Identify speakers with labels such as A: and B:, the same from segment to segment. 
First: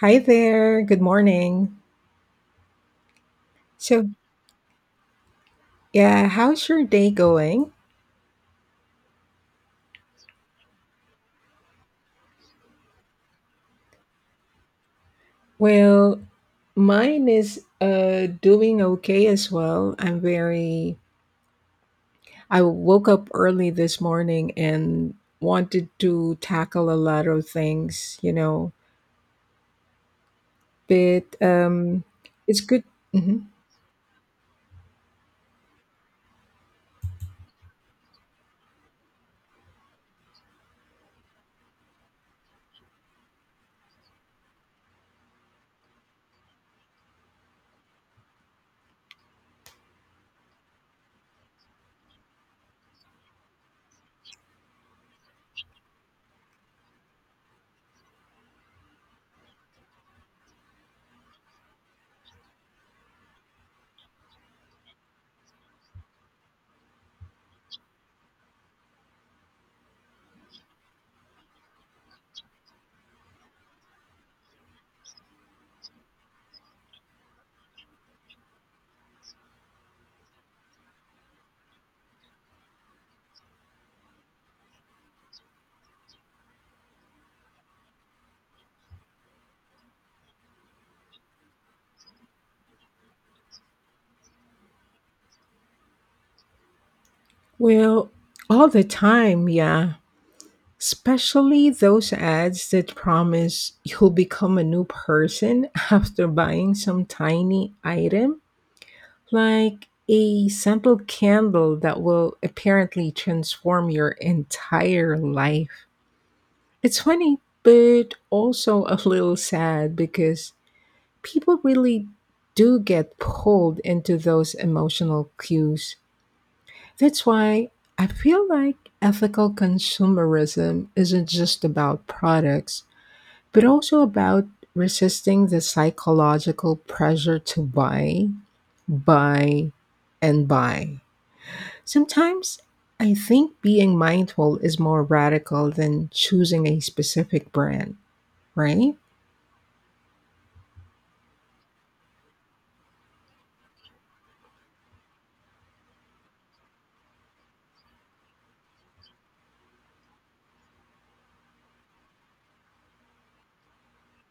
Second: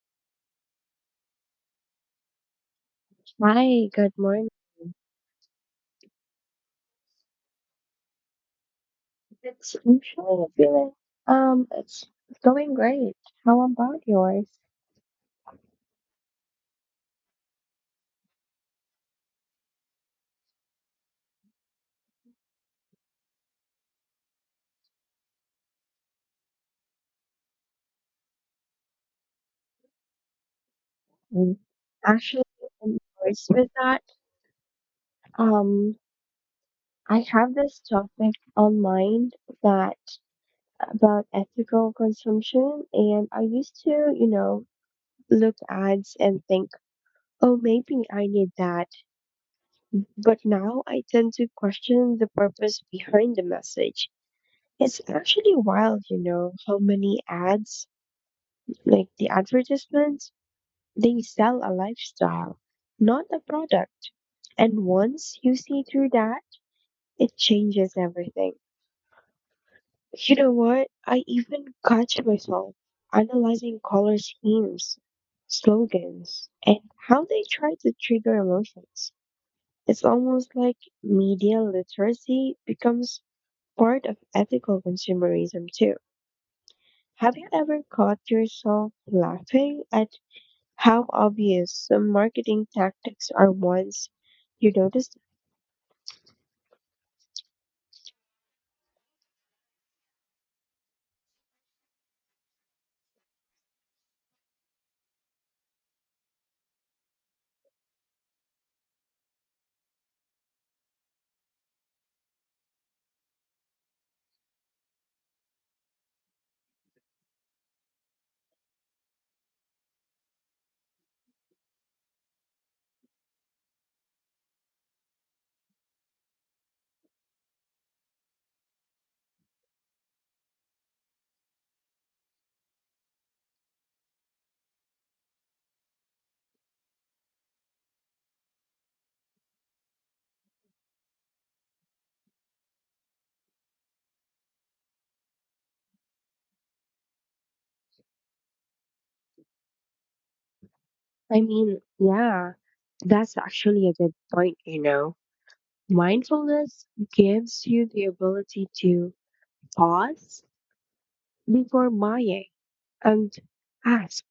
A: Hi there. Good morning.
B: Hi,
A: So,
B: good morning.
A: yeah, how's your day going?
B: It's usually feeling it's going great. How about yours?
A: Well, mine is doing okay as well. I woke up early this morning and wanted to tackle a lot of things, you know. But
B: Mm. Actually,
A: It's good.
B: in
A: Mhm.
B: regards with that, um I have this topic on mind that about ethical consumption and I used to, you know, look ads and think, oh maybe I need that. But now I tend to question the purpose behind the message. It's actually wild, you know, how many ads, like the advertisements, they sell a lifestyle, not a product. And once you see through that, it changes everything. You know what? I even catch myself analyzing color schemes, slogans, and how they try to trigger emotions. It's almost like media literacy becomes part of ethical consumerism too. Have you ever caught yourself laughing at how obvious some marketing tactics are once you notice them?
A: Well, all the time, yeah. Especially those ads that promise you'll become a new person after buying some tiny item, like a scented candle that will apparently transform your entire life. It's funny, but also a little sad because people really do get pulled into those emotional cues. That's why I feel like ethical consumerism isn't just about products, but also about resisting the psychological pressure to buy, buy, and buy. Sometimes I think being mindful is more radical than choosing a specific brand, right?
B: I mean, yeah, that's actually a good point, you know. Mindfulness gives you the ability to pause before buying and ask,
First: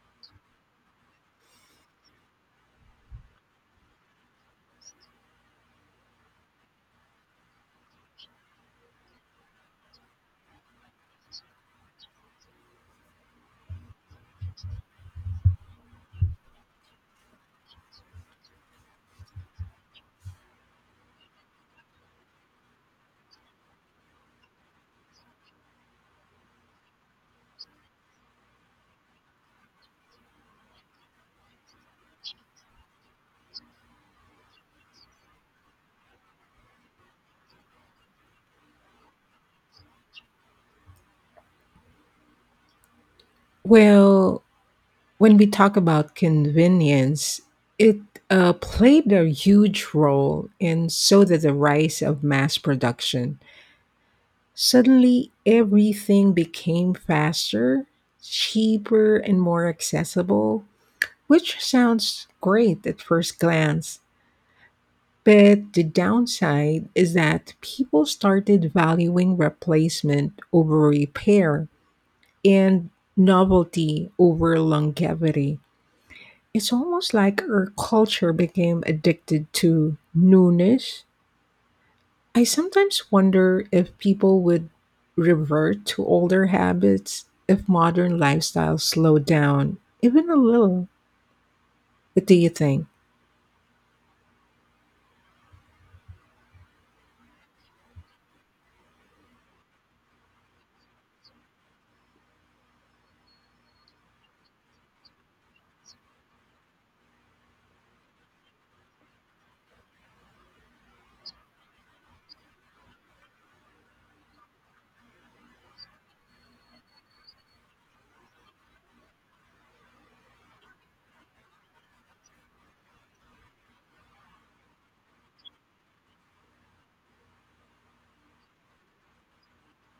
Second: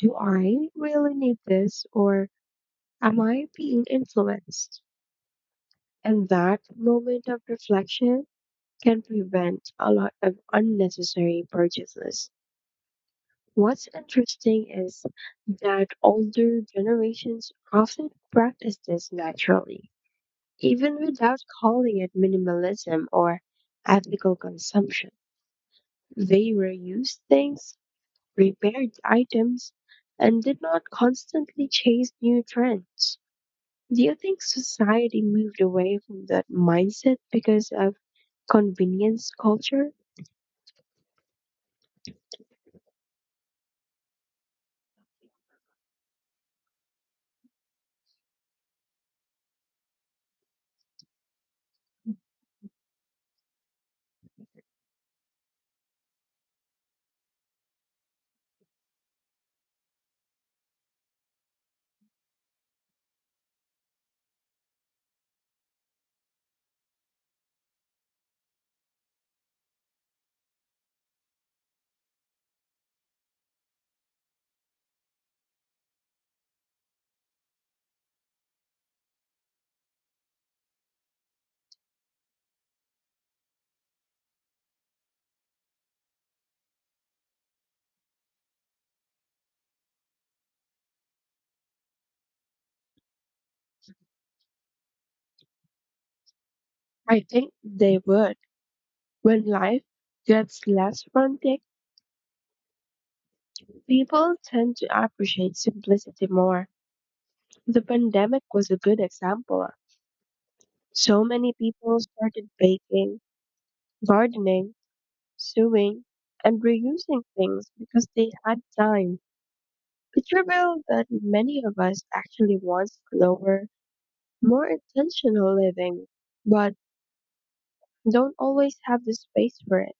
B: do I really need this or am I being influenced? And that moment of reflection can prevent a lot of unnecessary purchases. What's interesting is that older generations often practice this naturally, even without calling it minimalism or ethical consumption. They reused things, repaired items, and did not constantly chase new trends. Do you think society moved away from that mindset because of convenience culture?
A: Well, when we talk about convenience, it played a huge role in so did the rise of mass production. Suddenly, everything became faster, cheaper, and more accessible, which sounds great at first glance. But the downside is that people started valuing replacement over repair and novelty over longevity. It's almost like our culture became addicted to newness. I sometimes wonder if people would revert to older habits if modern lifestyles slowed down, even a little. What do you think?
B: I think they would. When life gets less frantic, people tend to appreciate simplicity more. The pandemic was a good example. So many people started baking, gardening, sewing, and reusing things because they had time. It revealed that many of us actually want slower, more intentional living, but don't always have the space for it.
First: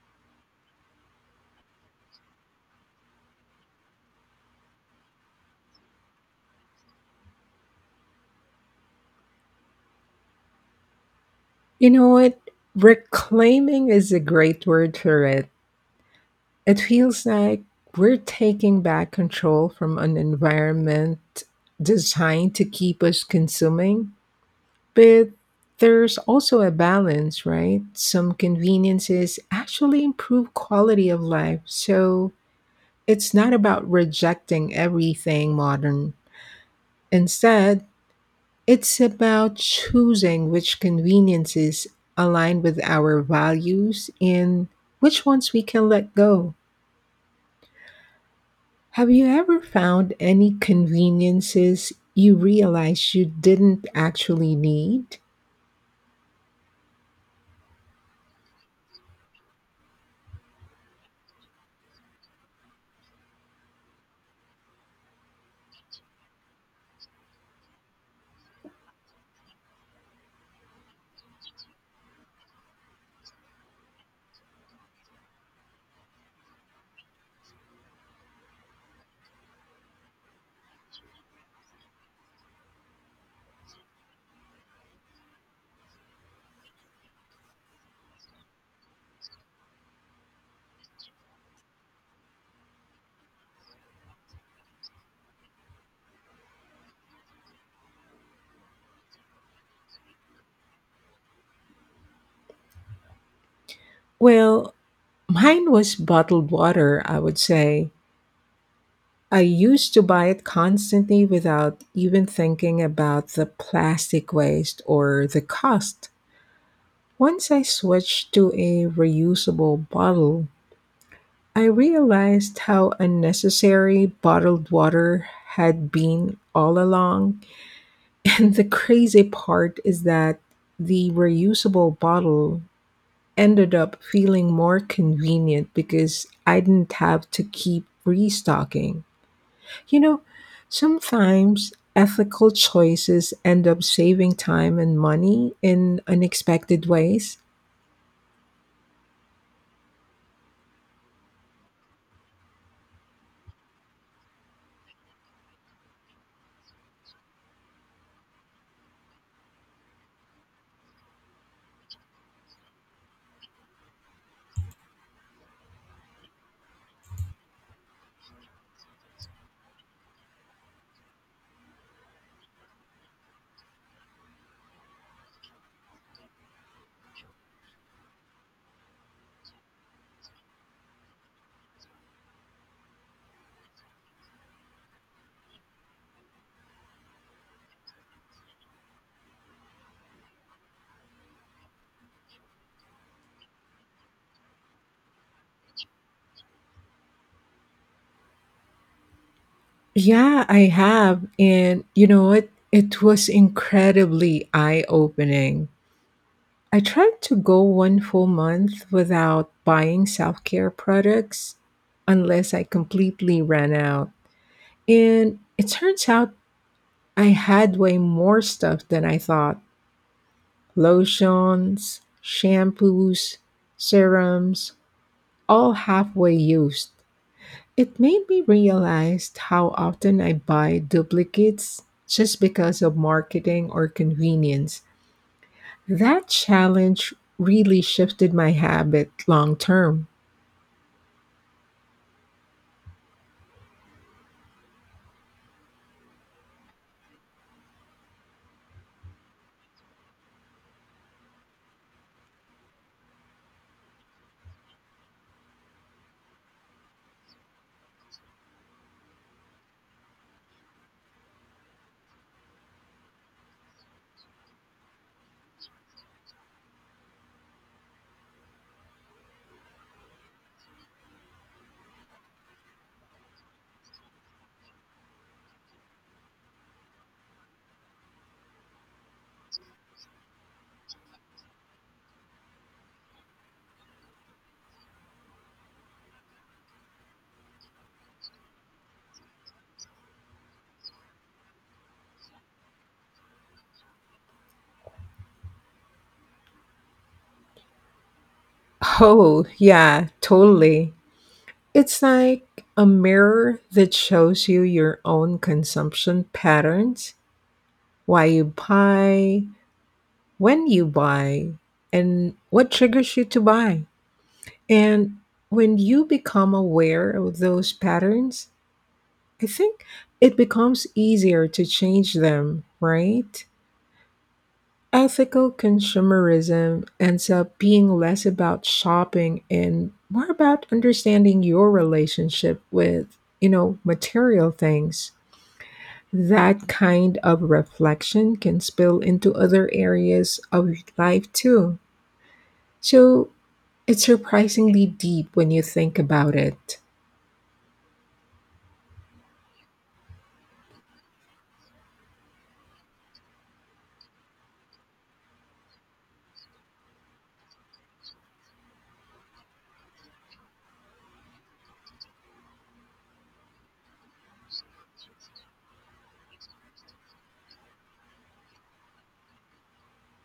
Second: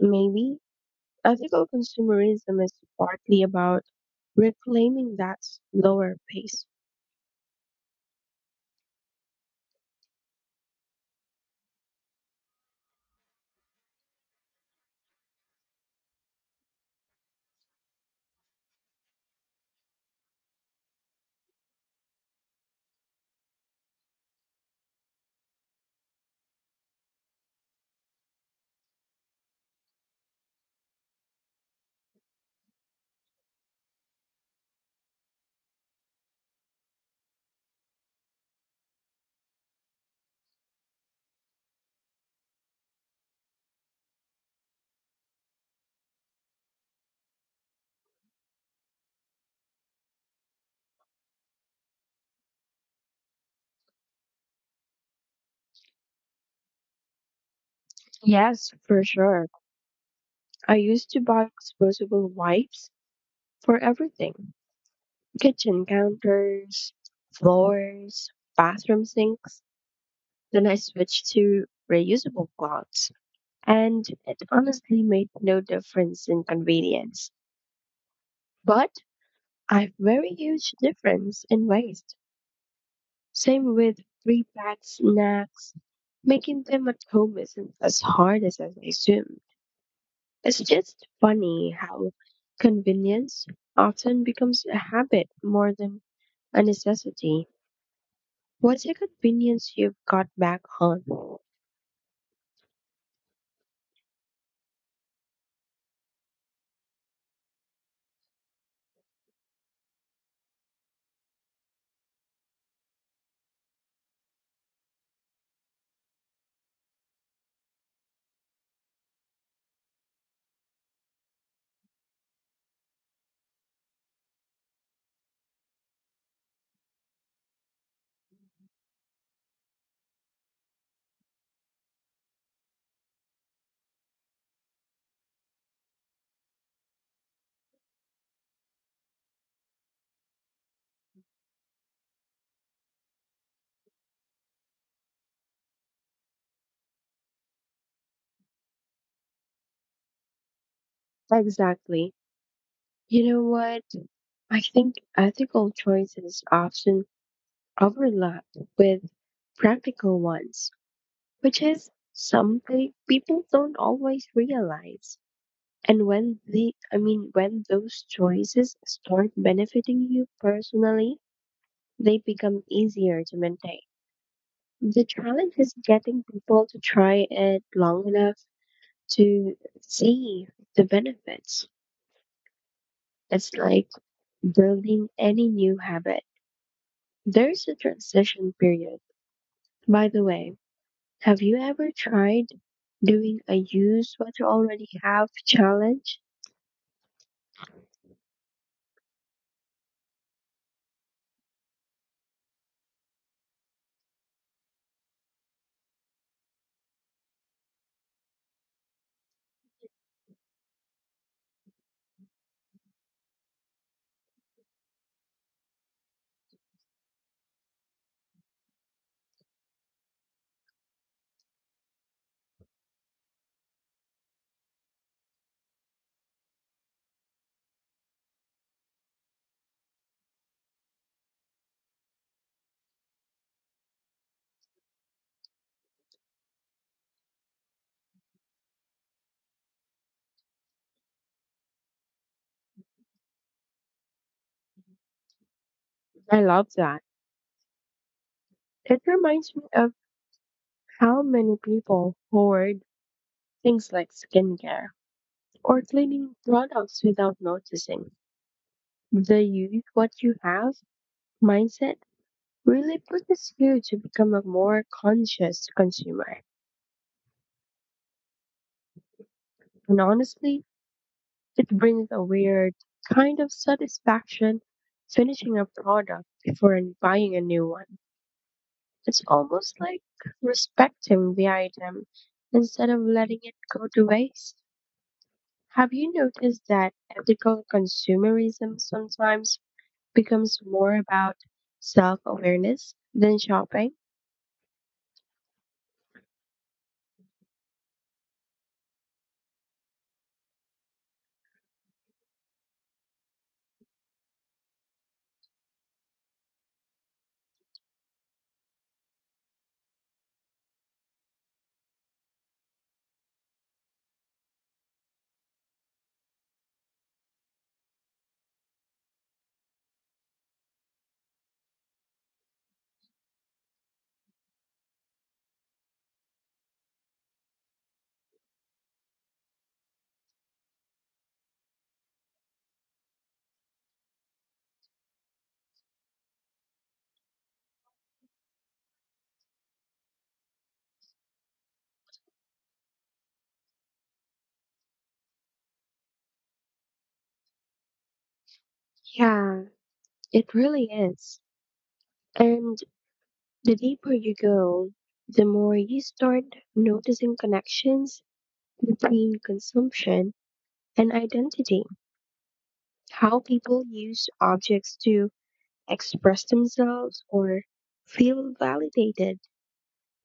B: Maybe ethical consumerism is partly about reclaiming that slower pace.
A: You know what? Reclaiming is a great word for it. It feels like we're taking back control from an environment designed to keep us consuming. But there's also a balance, right? Some conveniences actually improve quality of life. So, it's not about rejecting everything modern. Instead, it's about choosing which conveniences align with our values and which ones we can let go. Have you ever found any conveniences you realized you didn't actually need?
B: Yes, for sure. I used to buy disposable wipes for everything: kitchen counters, floors, bathroom sinks. Then I switched to reusable cloths, and it honestly made no difference in convenience. But a very huge difference in waste. Same with pre packed snacks. Making them at home isn't as hard as I assumed. It's just funny how convenience often becomes a habit more than a necessity. What's a convenience you've got back on?
A: Well, mine was bottled water, I would say. I used to buy it constantly without even thinking about the plastic waste or the cost. Once I switched to a reusable bottle, I realized how unnecessary bottled water had been all along. And the crazy part is that the reusable bottle ended up feeling more convenient because I didn't have to keep restocking. You know, sometimes ethical choices end up saving time and money in unexpected ways.
B: Exactly. You know what? I think ethical choices often overlap with practical ones, which is something people don't always realize. And when the I mean when those choices start benefiting you personally, they become easier to maintain. The challenge is getting people to try it long enough to see the benefits. It's like building any new habit. There's a transition period. By the way, have you ever tried doing a use what you already have challenge?
A: Yeah, I have. And you know what? It was incredibly eye opening. I tried to go one full month without buying self care products unless I completely ran out. And it turns out I had way more stuff than I thought. Lotions, shampoos, serums, all halfway used. It made me realize how often I buy duplicates just because of marketing or convenience. That challenge really shifted my habit long term.
B: I love that. It reminds me of how many people hoard things like skincare or cleaning products without noticing. The use what you have mindset really pushes you to become a more conscious consumer. And honestly, it brings a weird kind of satisfaction finishing a product before buying a new one. It's almost like respecting the item instead of letting it go to waste. Have you noticed that ethical consumerism sometimes becomes more about self awareness than shopping?
A: Oh, yeah, totally. It's like a mirror that shows you your own consumption patterns, why you buy, when you buy and what triggers you to buy. And when you become aware of those patterns, I think it becomes easier to change them, right? Ethical consumerism ends up being less about shopping and more about understanding your relationship with, you know, material things. That kind of reflection can spill into other areas of life too. So it's surprisingly deep when you think about it.
B: Yeah, it really is. And the deeper you go, the more you start noticing connections between consumption and identity, how people use objects to express themselves or feel validated.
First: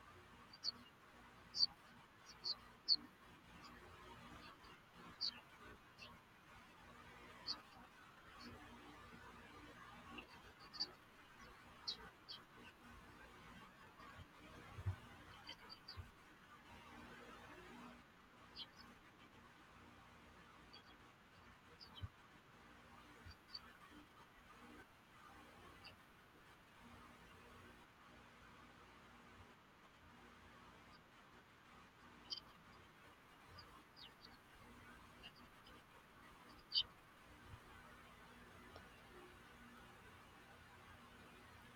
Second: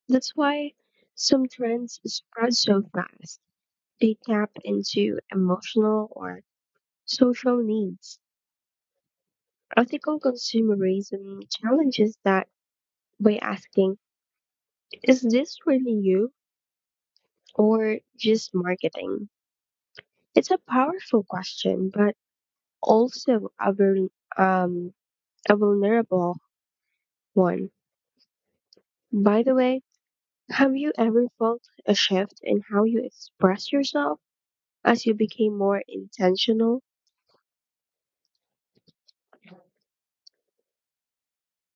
B: That's why some trends spread so fast. They tap into emotional or social needs. Ethical consumerism challenges that by asking, is this really you or just marketing? It's a powerful question, but also a, um, a vulnerable one. By the way, have you ever felt a shift in how you express yourself as you became more intentional?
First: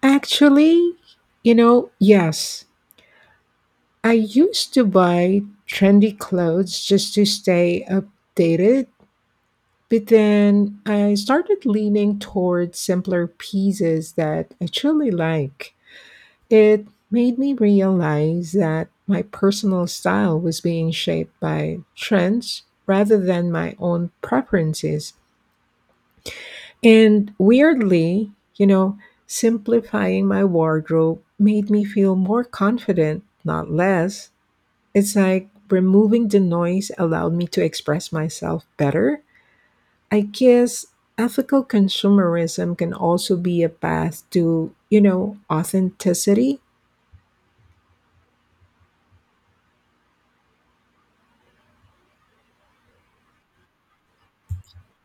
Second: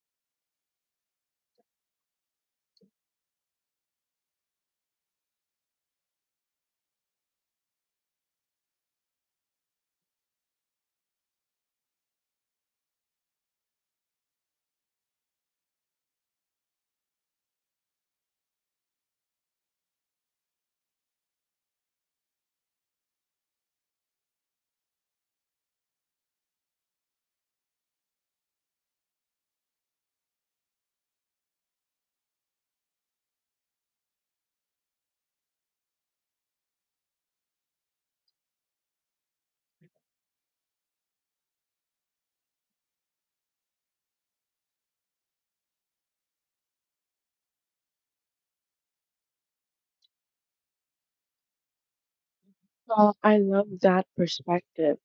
A: Actually, you know, yes, I used to buy trendy clothes just to stay updated, but then I started leaning towards simpler pieces that I truly like. It made me realize that my personal style was being shaped by trends rather than my own preferences. And weirdly, you know, simplifying my wardrobe made me feel more confident, not less. It's like removing the noise allowed me to express myself better. I guess ethical consumerism can also be a path to, you know, authenticity.
B: Well, I love that perspective.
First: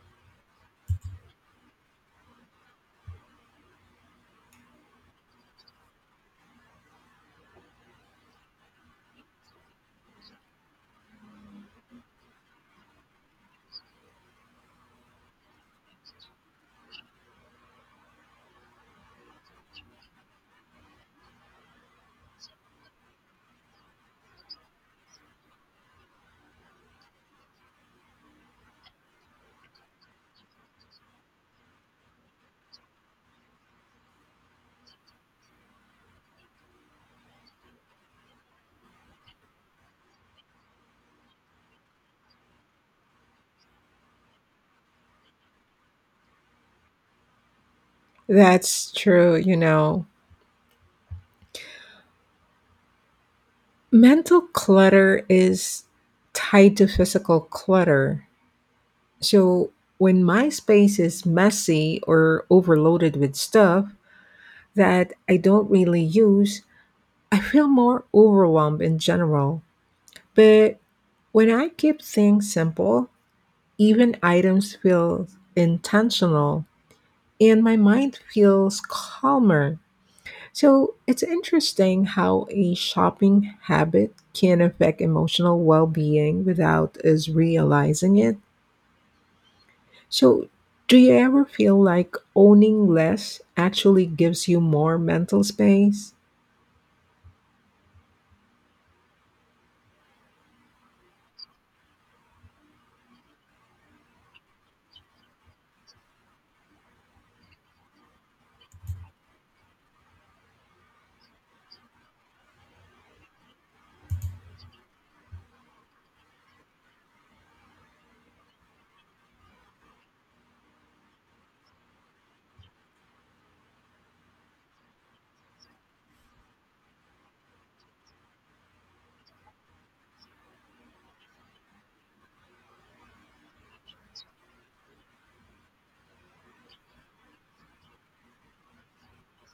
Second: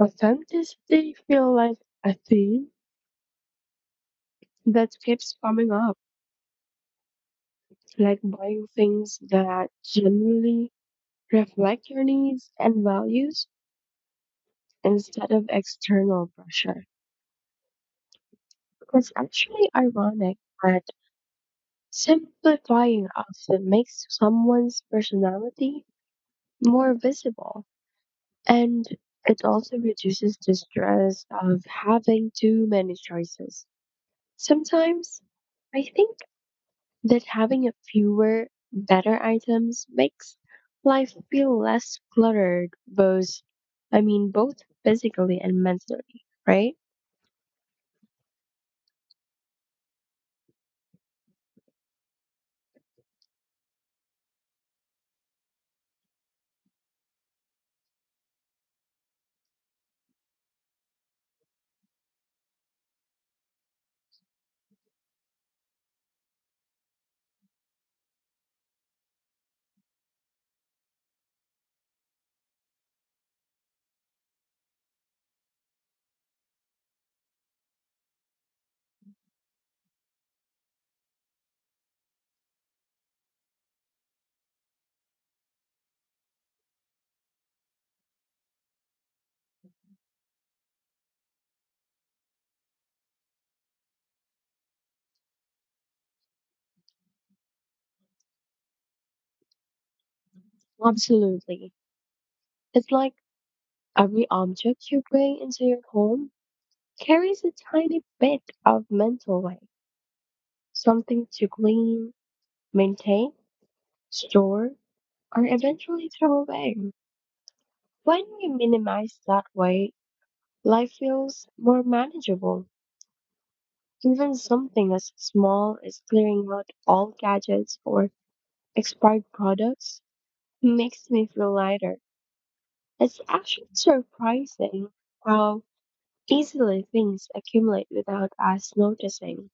B: Authenticity feel like a theme that keeps coming up, like buying things that generally reflect your needs and values instead of external pressure. It's actually ironic that simplifying often makes someone's personality more visible, and it also reduces the stress of having too many choices. Sometimes I think that having a fewer, better items makes life feel less cluttered, both physically and mentally, right?
A: That's true, you know. Mental clutter is tied to physical clutter. So when my space is messy or overloaded with stuff that I don't really use, I feel more overwhelmed in general. But when I keep things simple, even items feel intentional and my mind feels calmer. So it's interesting how a shopping habit can affect emotional well being without us realizing it. So, do you ever feel like owning less actually gives you more mental space?
B: Absolutely. It's like every object you bring into your home carries a tiny bit of mental weight, something to glean, maintain, store, or eventually throw away. When we minimize that weight, life feels more manageable. Even something as small as clearing out all gadgets or expired products makes me feel lighter. It's actually surprising how easily things accumulate without us noticing.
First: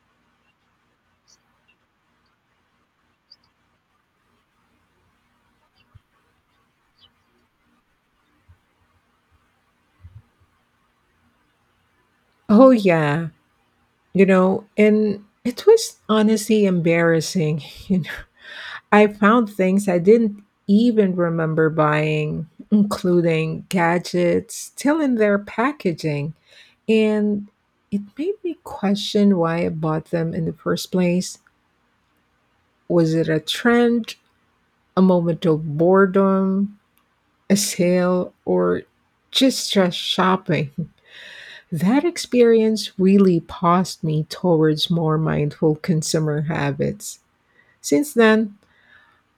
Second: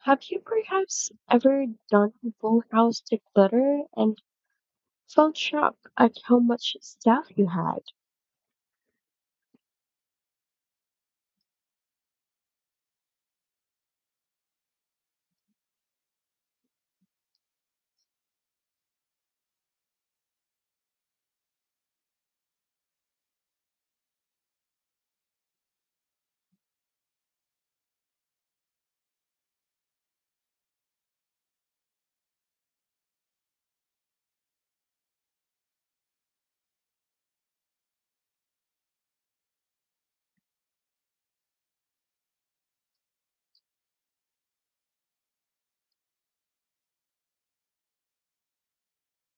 B: Have you perhaps ever done a full house declutter and felt shocked at how much stuff you had?
A: Oh, yeah. You know, and it was honestly embarrassing. You know, I found things I didn't even remember buying, including gadgets still in their packaging. And it made me question why I bought them in the first place. Was it a trend, a moment of boredom, a sale, or just shopping. That experience really pushed me towards more mindful consumer habits. Since then,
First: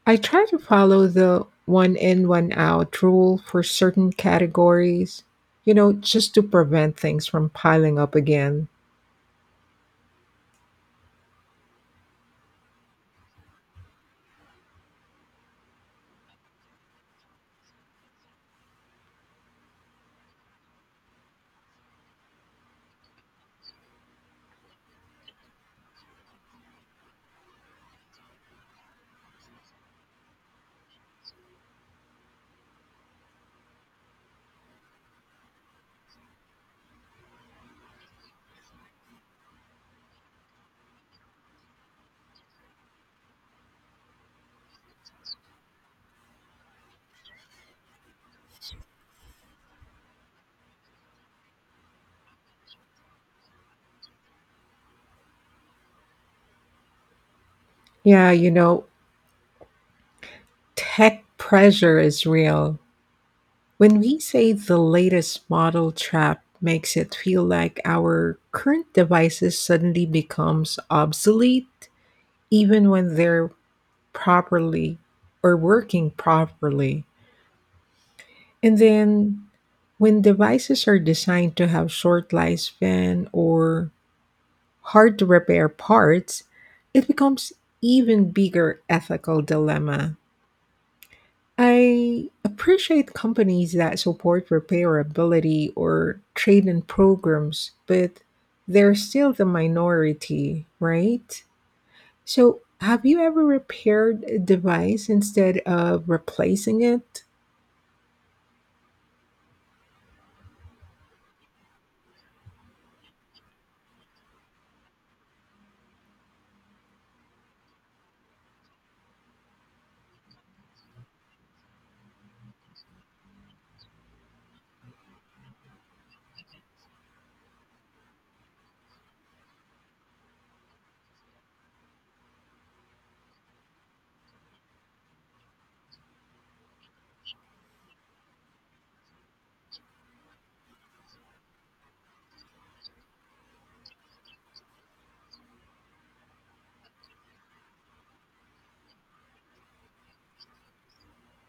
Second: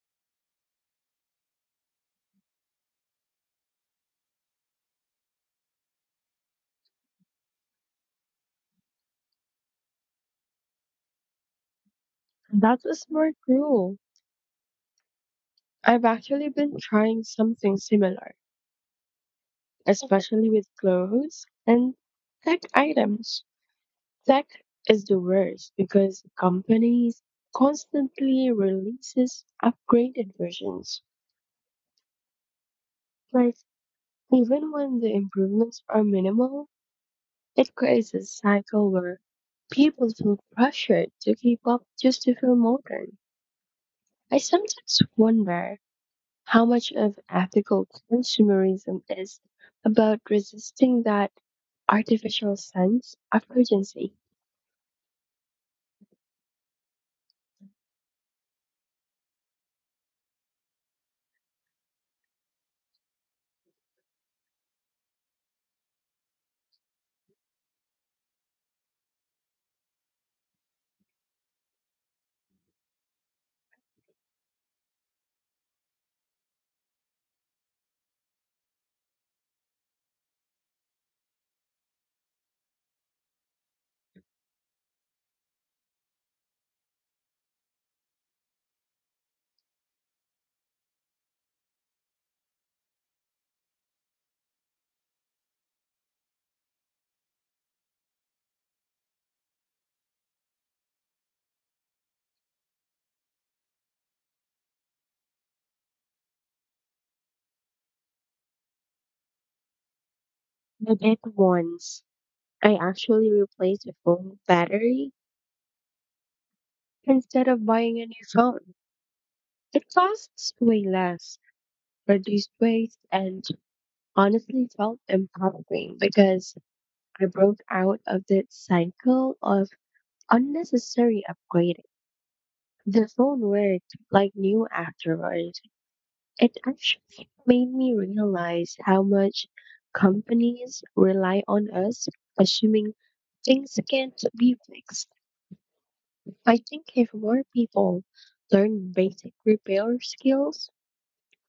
A: I try to follow the one in, one out rule for certain categories, you know, just to prevent things from piling up again.
B: That was smart rule. I've actually been trying something similar, especially with clothes and tech items. Tech is the worst because companies constantly releases upgraded versions. Like even when the improvements are minimal, it creates a cycle where people feel pressured to keep up just to feel modern. I sometimes wonder how much of ethical consumerism is about resisting that artificial sense of urgency.
A: Yeah, you know, tech pressure is real. When we say the latest model trap makes it feel like our current devices suddenly becomes obsolete even when they're properly or working properly. And then when devices are designed to have short lifespan or hard to repair parts, it becomes even bigger ethical dilemma. I appreciate companies that support repairability or trade-in programs, but they're still the minority, right? So, have you ever repaired a device instead of replacing it?
B: I did once. I actually replaced a phone battery instead of buying a new phone. It costs way less, reduced waste, and honestly felt empowering because I broke out of that cycle of unnecessary upgrading. The phone worked like new afterward. It actually made me realize how much companies rely on us, assuming things can't be fixed. I think if more people learn basic repair skills,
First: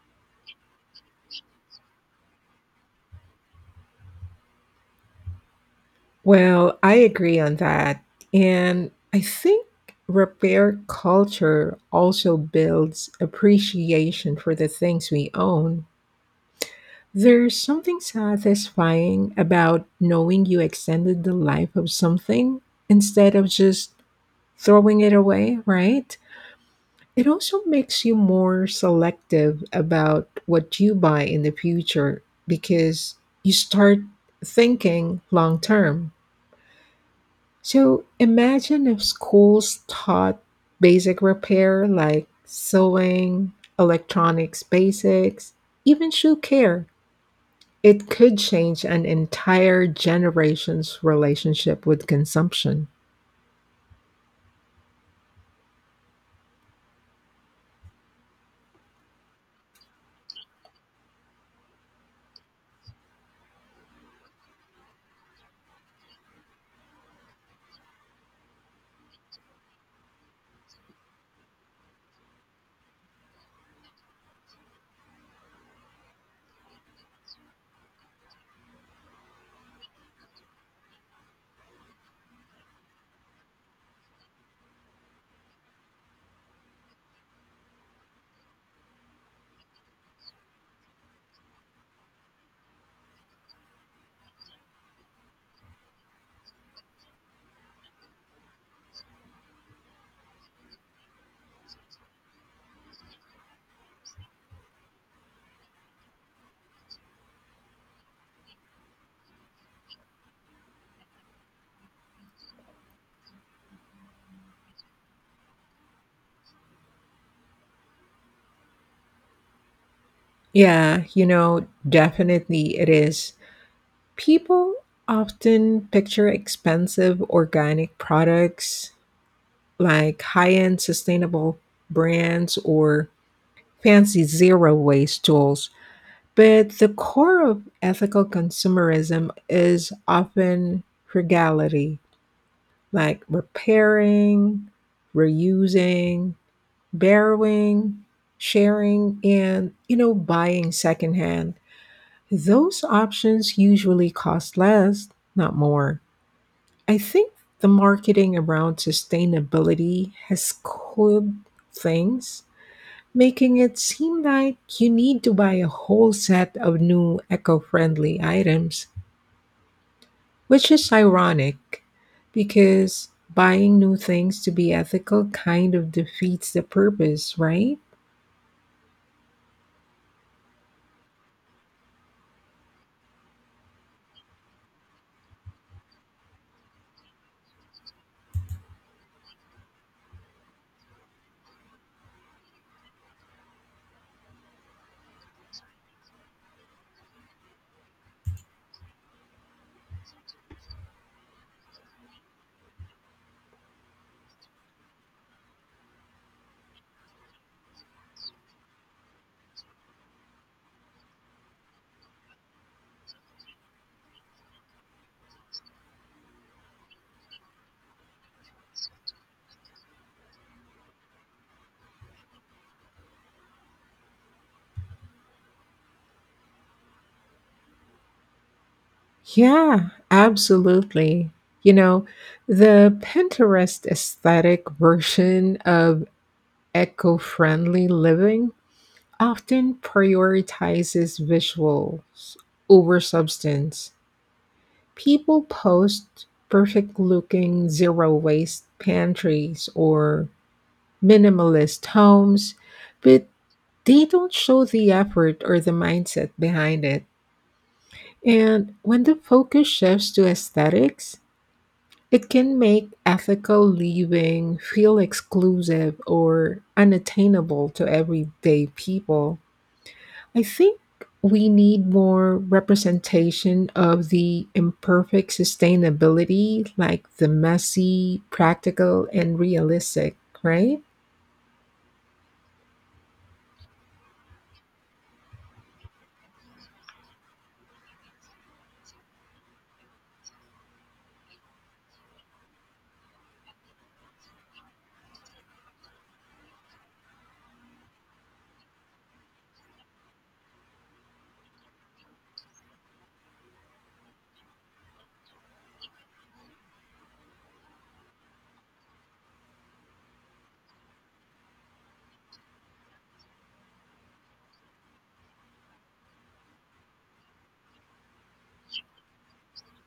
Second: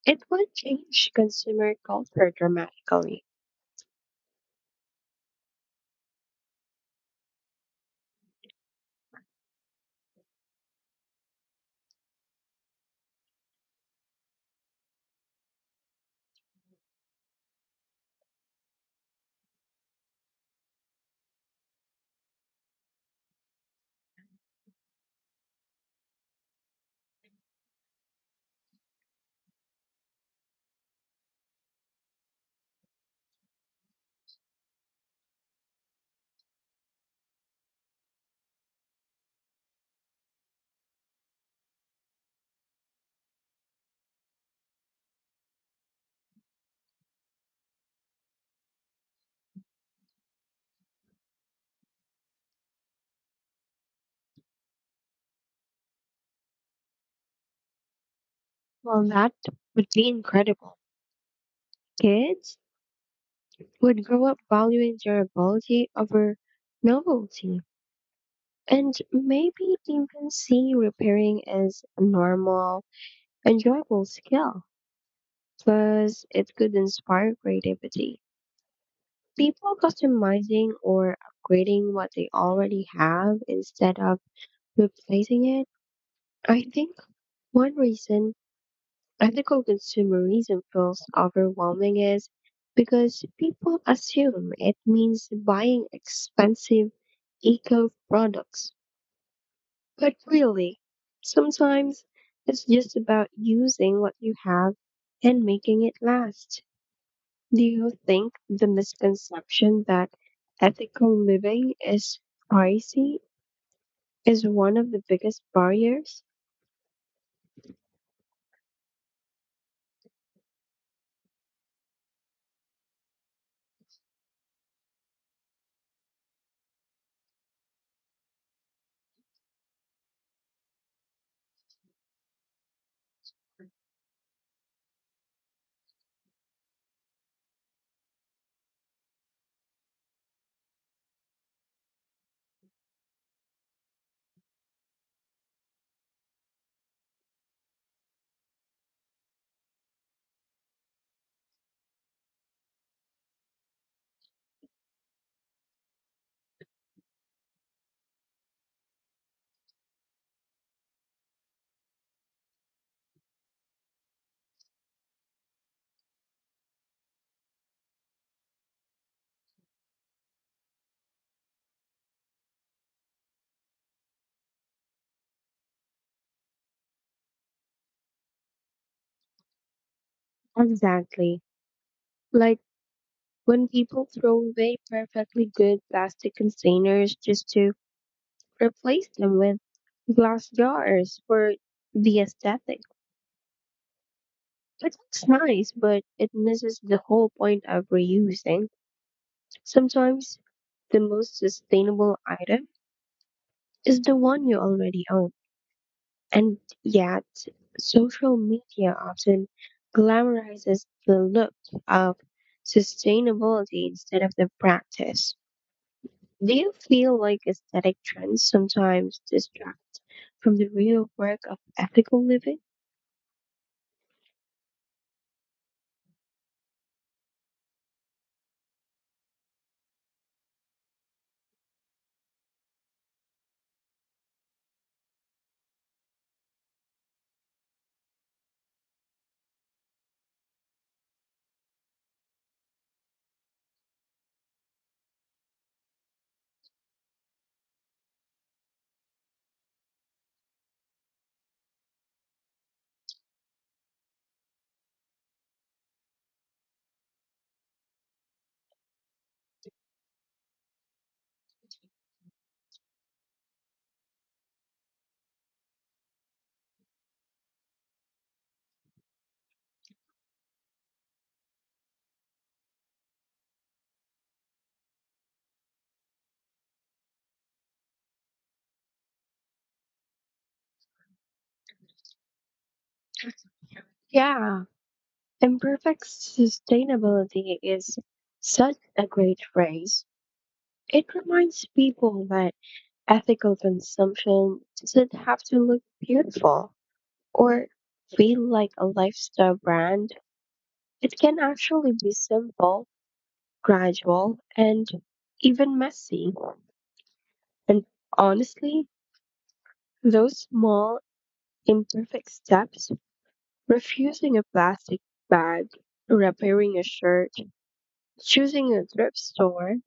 B: it would change consumer culture dramatically.
A: Well, I agree on that. And I think repair culture also builds appreciation for the things we own. There's something satisfying about knowing you extended the life of something instead of just throwing it away, right? It also makes you more selective about what you buy in the future because you start thinking long term. So imagine if schools taught basic repair like sewing, electronics basics, even shoe care. It could change an entire generation's relationship with consumption.
B: Well, that would be incredible. Kids would grow up valuing durability over novelty and maybe even see repairing as a normal, enjoyable skill. Plus, it could inspire creativity. People customizing or upgrading what they already have instead of replacing it. I think one reason ethical consumerism feels overwhelming is because people assume it means buying expensive eco products. But really, sometimes it's just about using what you have and making it last. Do you think the misconception that ethical living is pricey is one of the biggest barriers?
A: Yeah, you know, definitely it is. People often picture expensive organic products like high end sustainable brands or fancy zero waste tools. But the core of ethical consumerism is often frugality, like repairing, reusing, borrowing, sharing, and you know, buying secondhand. Those options usually cost less, not more. I think the marketing around sustainability has cooled things making it seem like you need to buy a whole set of new eco friendly items, which is ironic because buying new things to be ethical kind of defeats the purpose, right?
B: Exactly. Like when people throw away perfectly good plastic containers just to replace them with glass jars for the aesthetic, it looks nice, but it misses the whole point of reusing. Sometimes the most sustainable item is the one you already own. And yet, social media often glamorizes the look of sustainability instead of the practice. Do you feel like aesthetic trends sometimes distract from the real work of ethical living?
A: Yeah, absolutely. You know, the Pinterest aesthetic version of eco friendly living often prioritizes visuals over substance. People post perfect-looking zero-waste pantries or minimalist homes, but they don't show the effort or the mindset behind it. And when the focus shifts to aesthetics, it can make ethical living feel exclusive or unattainable to everyday people. I think we need more representation of the imperfect sustainability, like the messy, practical, and realistic, right?
B: Yeah, imperfect sustainability is such a great phrase. It reminds people that ethical consumption doesn't have to look beautiful or feel like a lifestyle brand. It can actually be simple, gradual, and even messy. And honestly, those small imperfect steps, refusing a plastic bag, repairing a shirt, choosing a thrift store,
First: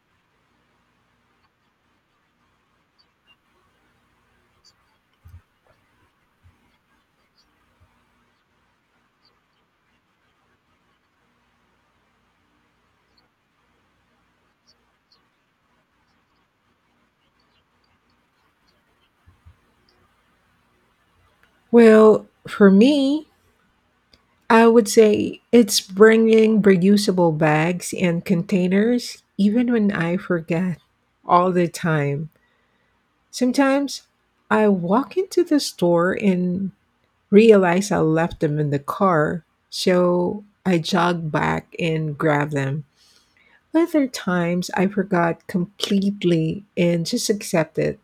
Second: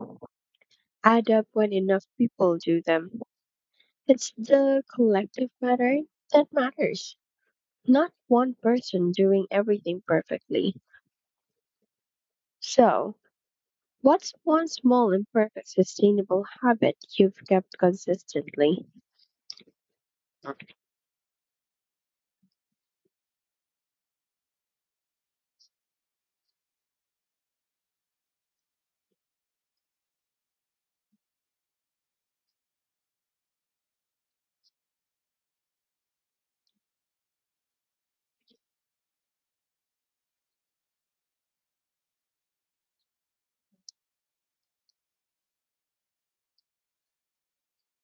B: add up when enough people do them. It's the collective pattern that matters, not one person doing everything perfectly. So, what's one small, imperfect, sustainable habit you've kept consistently?
A: Well, for me, I would say it's bringing reusable bags and containers, even when I forget all the time. Sometimes I walk into the store and realize I left them in the car, so I jogged back and grabbed them. Other times I forgot completely and just accept it.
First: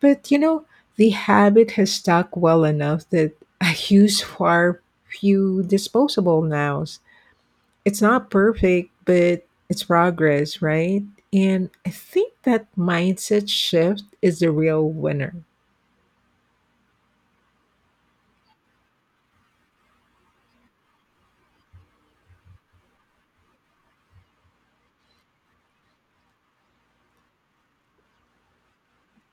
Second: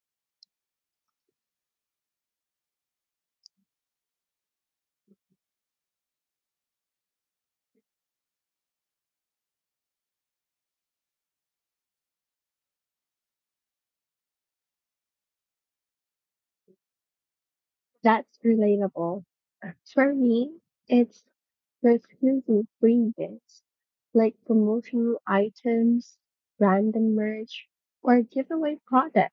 A: But you know, the habit has stuck well enough that I use far few disposable nows. It's not perfect, but it's progress, right? And I think that mindset shift is the real winner.
B: That's relatable. For me, it's there's usually free gifts, like promotional items, random merch, or giveaway products.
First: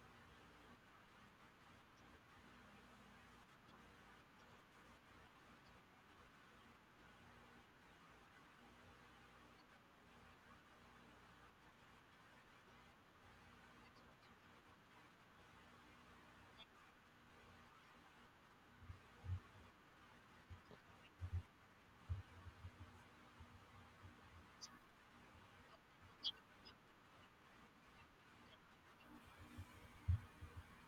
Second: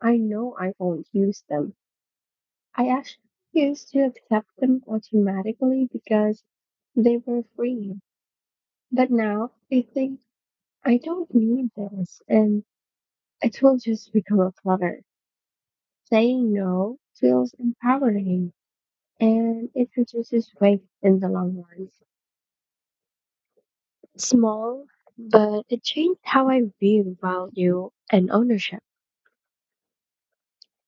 B: I know I won't use them. I actually used to accept them automatically because they were free. But now I think I don't need this and it will just become a clutter. Saying no feels empowering and it reduces waste in the long run. Small, but it changed how I view value and ownership.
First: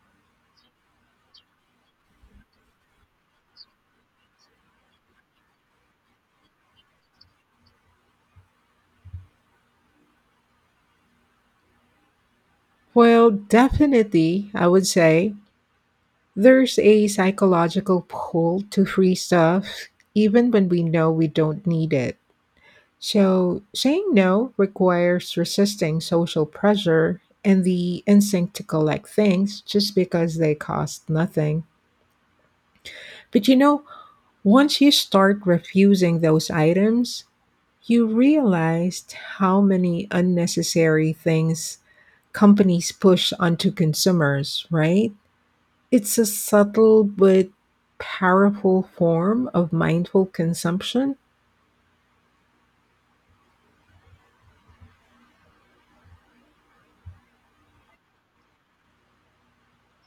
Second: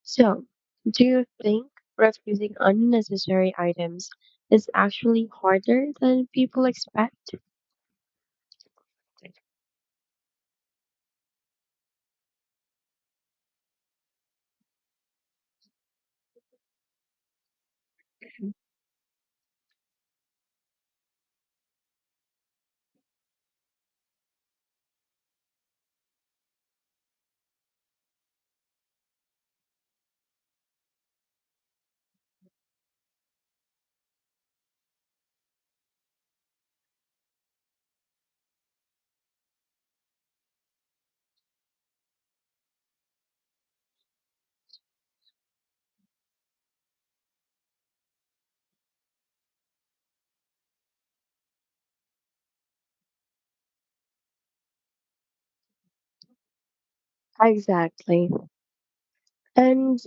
B: So, do you think refusing unnecessary items is actually harder than people expect?
A: Well, definitely, I would say there's a psychological pull to free stuff, even when we know we don't need it. So, saying no requires resisting social pressure and the instinct to collect things just because they cost nothing. But you know, once you start refusing those items, you realized how many unnecessary things companies push onto consumers, right? It's a subtle but powerful form of mindful consumption.
B: Exactly. And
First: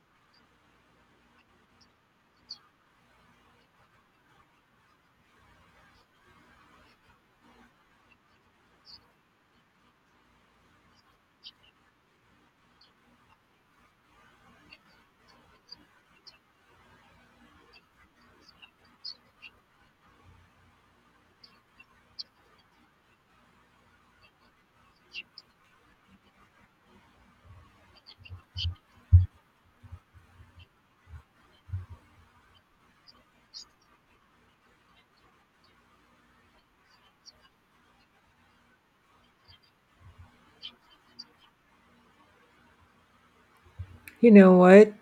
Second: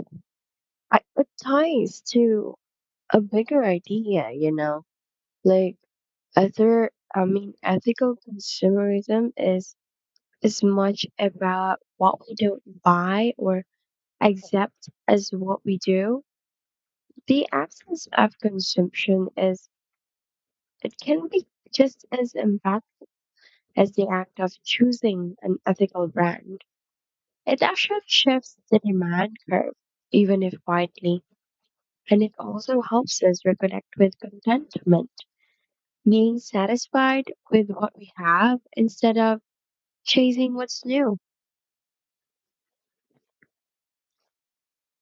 B: it ties to a bigger idea, you know, like ethical consumerism is as much about what we don't buy or accept as what we do. The absence of consumption is it can be just as impactful as the act of choosing an ethical brand. It actually shifts the demand curve, even if quietly, and it also helps us reconnect with contentment, being satisfied with what we have instead of chasing what's new.
A: You know what?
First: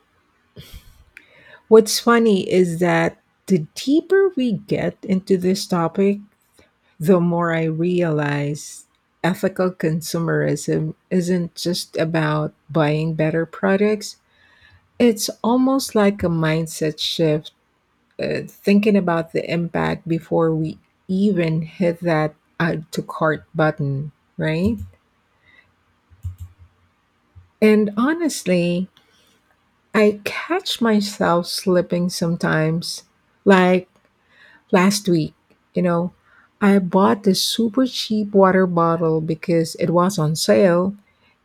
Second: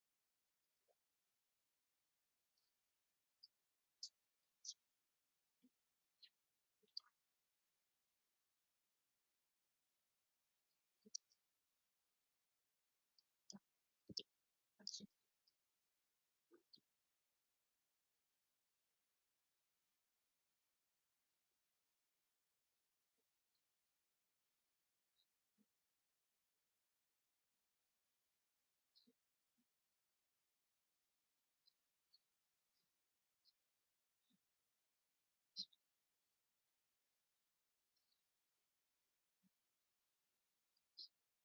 A: What's funny is that the deeper we get into this topic, the more I realize ethical consumerism isn't just about buying better products. It's almost like a mindset shift, thinking about the impact before we even hit that add to cart button, right? And honestly, I catch myself slipping sometimes. Like last week, you know, I bought this super cheap water bottle because it was on sale,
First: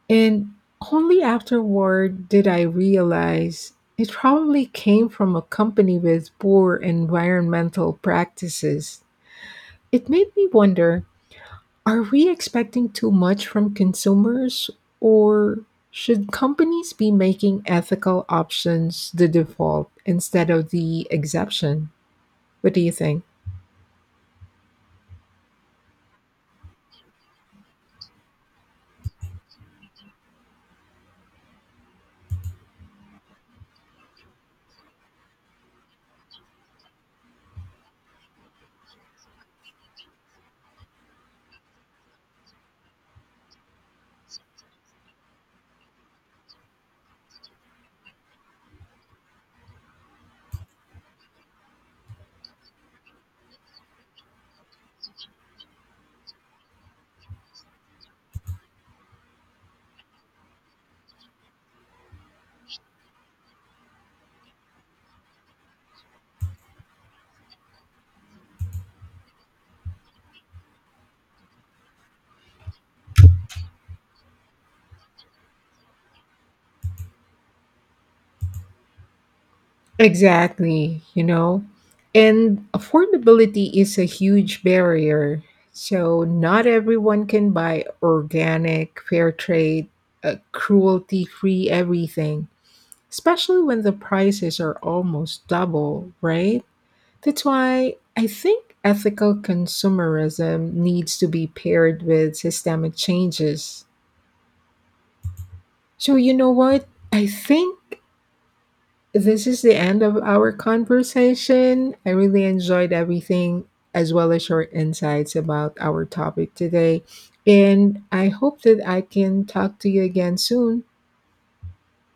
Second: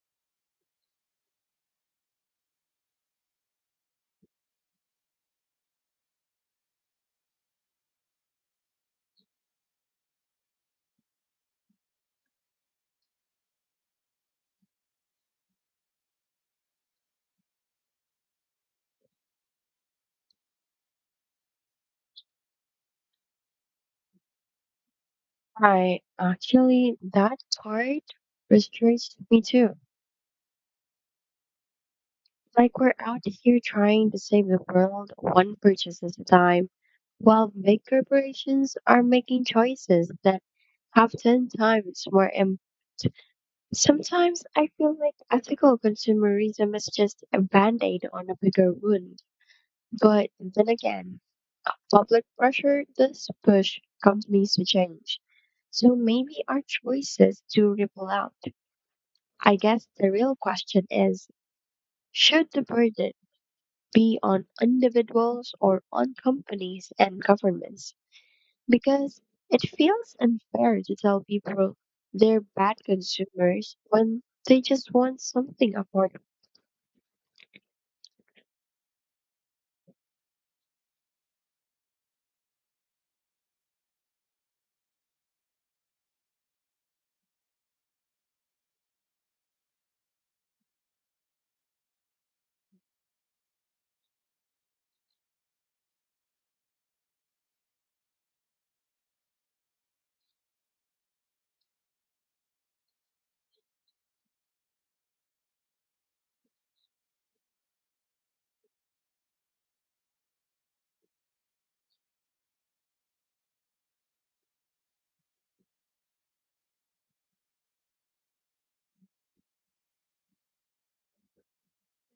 A: and only afterward did I realize it probably came from a company with poor environmental practices. It made me wonder, are we expecting too much from consumers, or should companies be making ethical options the default instead of the exception? What do you think?
B: I actually that part frustrates me too. Like we're out here trying to save the world one purchase at a time, while big corporations are making choices that have 10 times more impact. Sometimes I feel like ethical consumerism is just a band aid on a bigger wound. But then again, public pressure does push companies to change. So maybe our choices do ripple out. I guess the real question is should the burden be on individuals or on companies and governments because it feels unfair to tell people they're bad consumers when they just want something affordable.
A: Exactly, you know? And affordability is a huge barrier. So, not everyone can buy organic, fair trade, cruelty free everything, especially when the prices are almost double, right? That's why I think ethical consumerism needs to be paired with systemic changes. So, you know what? I think this is the end of our conversation. I really enjoyed everything, as well as your insights about our topic today. And I hope that I can talk to you again soon.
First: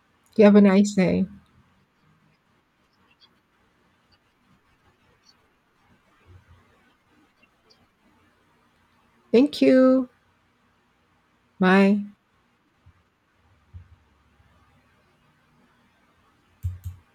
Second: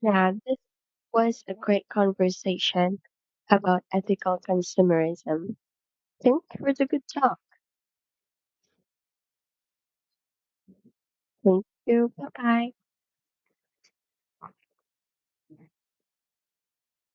B: Yeah,
A: You have
B: this
A: a nice day.
B: was a great conversation about ethical consumerism. Thanks for the good talk.
A: Thank you.
B: Thank
A: Bye.
B: you. Bye bye.